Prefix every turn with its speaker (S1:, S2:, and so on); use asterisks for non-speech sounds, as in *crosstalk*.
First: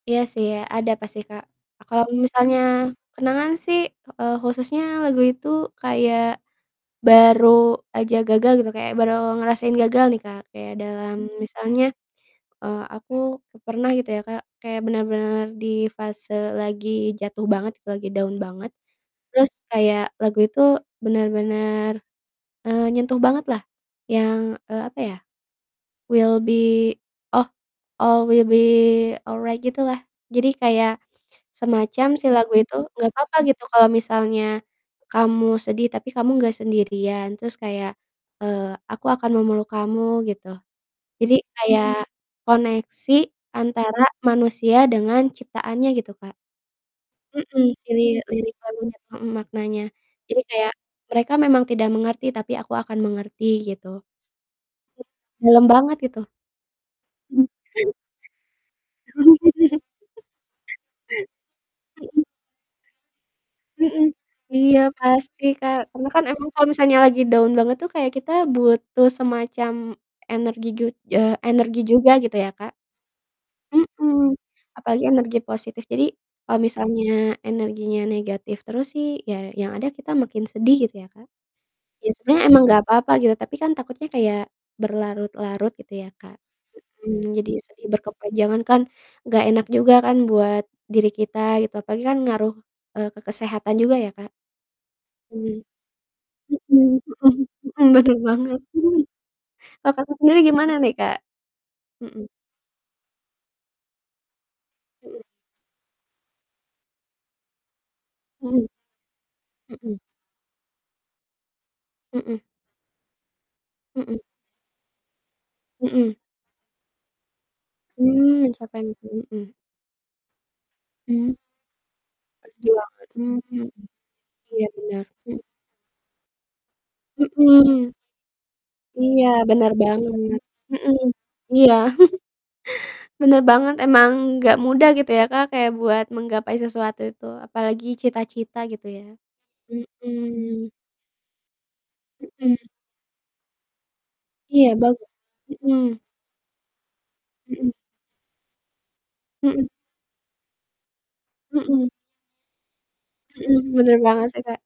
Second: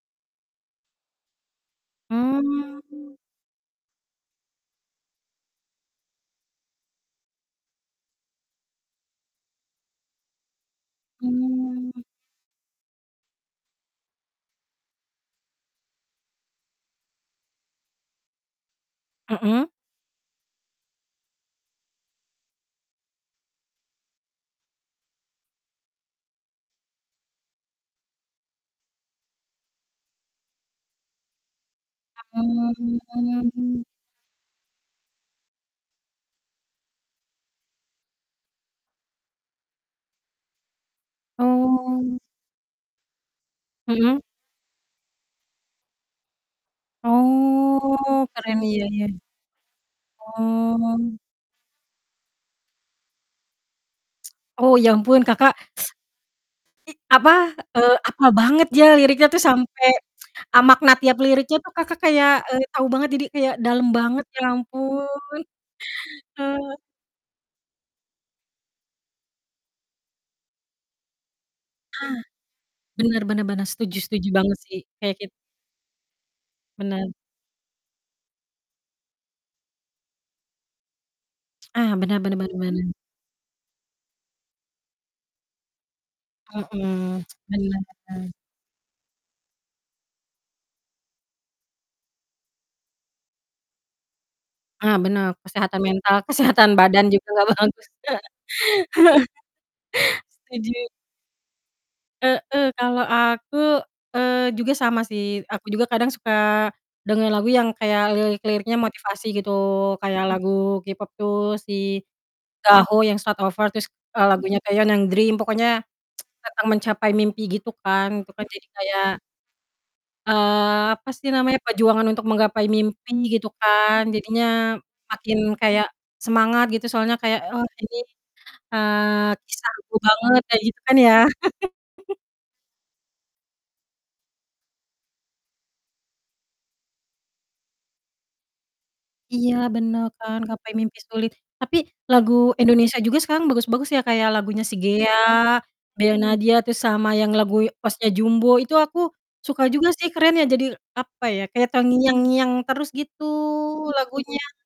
S1: Iya sih ya, ada pasti Kak kalau misalnya
S2: Mmm.
S1: kenangan sih, eee, khususnya lagu itu kayak baru aja gagal gitu kayak baru ngerasain gagal nih Kak, kayak dalam misalnya,
S2: Mmm.
S1: eee, aku pernah gitu ya Kak kayak bener-bener di fase lagi jatuh banget lagi down banget. Terus
S2: Mhm.
S1: kayak lagu itu bener-bener, eee, nyentuh bangetlah yang, eee, apa ya, will be oh, all will be alright, gitulah. Jadi kayak semacam si lagu itu, "Nggak papa gitu
S2: Mmm.
S1: kalau misalnya kamu sedih tapi kamu nggak sendirian." Terus kayak, eee, "Aku akan memeluk kamu," gitu. Jadi kayak
S2: Oh.
S1: koneksi antara
S2: Mhm.
S1: manusia dengan ciptaannya gitu Kak. Mhm,
S2: Oh.
S1: lirik-lirik
S2: Keren iya
S1: lagunya,
S2: iya.
S1: mhm, maknanya. Jadi kayak,
S2: Oh.
S1: "Mereka memang tidak mengerti, tapi aku akan mengerti," gitu.
S2: Oh ya ampun Kakak
S1: Dalam
S2: s
S1: banget itu.
S2: i apa,
S1: *chuckles*
S2: eee, hapal banget dia liriknya tuh
S1: *laughs*
S2: sampai,
S1: Mhm.
S2: *tsk* eee, makna tiap liriknya tuh Kakak kayak, eee, tau banget jadi kayak dalem
S1: Mhm,
S2: banget ya
S1: iya
S2: ampun,
S1: pasti Kak, karena kan emang kalo
S2: eee.
S1: misalnya lagi down banget tuh kayak kita butuh semacam energi jud eee, energi
S2: Ah,
S1: juga gitu ya Kak.
S2: bener bener bener. Setuju setuju
S1: Mhm,
S2: banget sih.
S1: apalagi
S2: Kayak kit
S1: energi positif, jadi kalo misalnya
S2: Bener.
S1: energinya negatif terus sih ya yang ada kita makin sedih gitu ya Kak.
S2: Ah,
S1: Ya,
S2: bener bener
S1: sebenernya
S2: bener
S1: emang gak
S2: bener.
S1: apa-apa gitu tapi kan takutnya kayak berlarut-larut gitu ya Kak. Mhm,
S2: Mhm, *tsk*
S1: jadi
S2: bener
S1: sedih
S2: bener.
S1: berkepanjangan kan gak enak juga kan buat diri kita gitu, apalagi kan ngaruh, eee, ke kesehatan juga ya Kak.
S2: Ah, benar
S1: Hmm.
S2: kesehatan mental, kesehatan
S1: Mhm
S2: badan juga
S1: mhm
S2: gak bagus.
S1: mhm, bener banget. *chuckles*
S2: *laughs*
S1: Kalau Kakak sendiri gimana
S2: Setuju.
S1: nih Kak? Mhm.
S2: Heeh, kalau aku, eee, juga sama
S1: Mhm.
S2: sih, aku juga kadang suka dengar lagu yang kayak
S1: Mhm.
S2: lirik-liriknya motivasi gitu.
S1: Mhm.
S2: kayak lagu K-pop tuh si
S1: Mhm.
S2: Gaho yang "Start Over," terus,
S1: Mhm.
S2: eee, lagunya Taeyeon yang "Dream," pokoknya
S1: Mhm.
S2: *tsk* tentang mencapai mimpi gitu kan, tuh
S1: Mmm,
S2: kan jadi
S1: pencapaian.
S2: kayak
S1: Mmm, mhm.
S2: eee, apa sih
S1: Mmm.
S2: namanya, perjuangan untuk menggapai
S1: Perjuangan.
S2: mimpi
S1: Mmm,
S2: gitu
S1: mhm.
S2: kan,
S1: Iya
S2: jadinya
S1: benar,
S2: makin
S1: mmm.
S2: kayak semangat gitu soalnya kayak, "Oh
S1: Mhm.
S2: ini,
S1: Iya
S2: eee, kisah
S1: bener
S2: aku
S1: banget.
S2: banget," kayak gitu kan
S1: Mhm.
S2: ya.
S1: Iya.
S2: *laughs*
S1: *chuckles* Bener banget emang. Nggak mudah gitu ya Kak kayak buat menggapai sesuatu itu, apalagi cita-cita gitu ya.
S2: Iya bener kan, gapai
S1: Mhm.
S2: mimpi sulit, tapi lagu
S1: Mhm.
S2: Indonesia juga sekarang bagus-bagus ya kayak lagunya
S1: Iya
S2: Si
S1: bagus.
S2: Gea,
S1: Mhm.
S2: Bernadya tuh sama yang lagu
S1: Mhm.
S2: OST-nya Jumbo itu aku suka
S1: Mhm.
S2: juga sih, keren ya, jadi apa ya, kayak
S1: Mhm.
S2: terngiang-ngiang terus gitu
S1: Mhm, bener banget sih
S2: lagunya.
S1: Kak.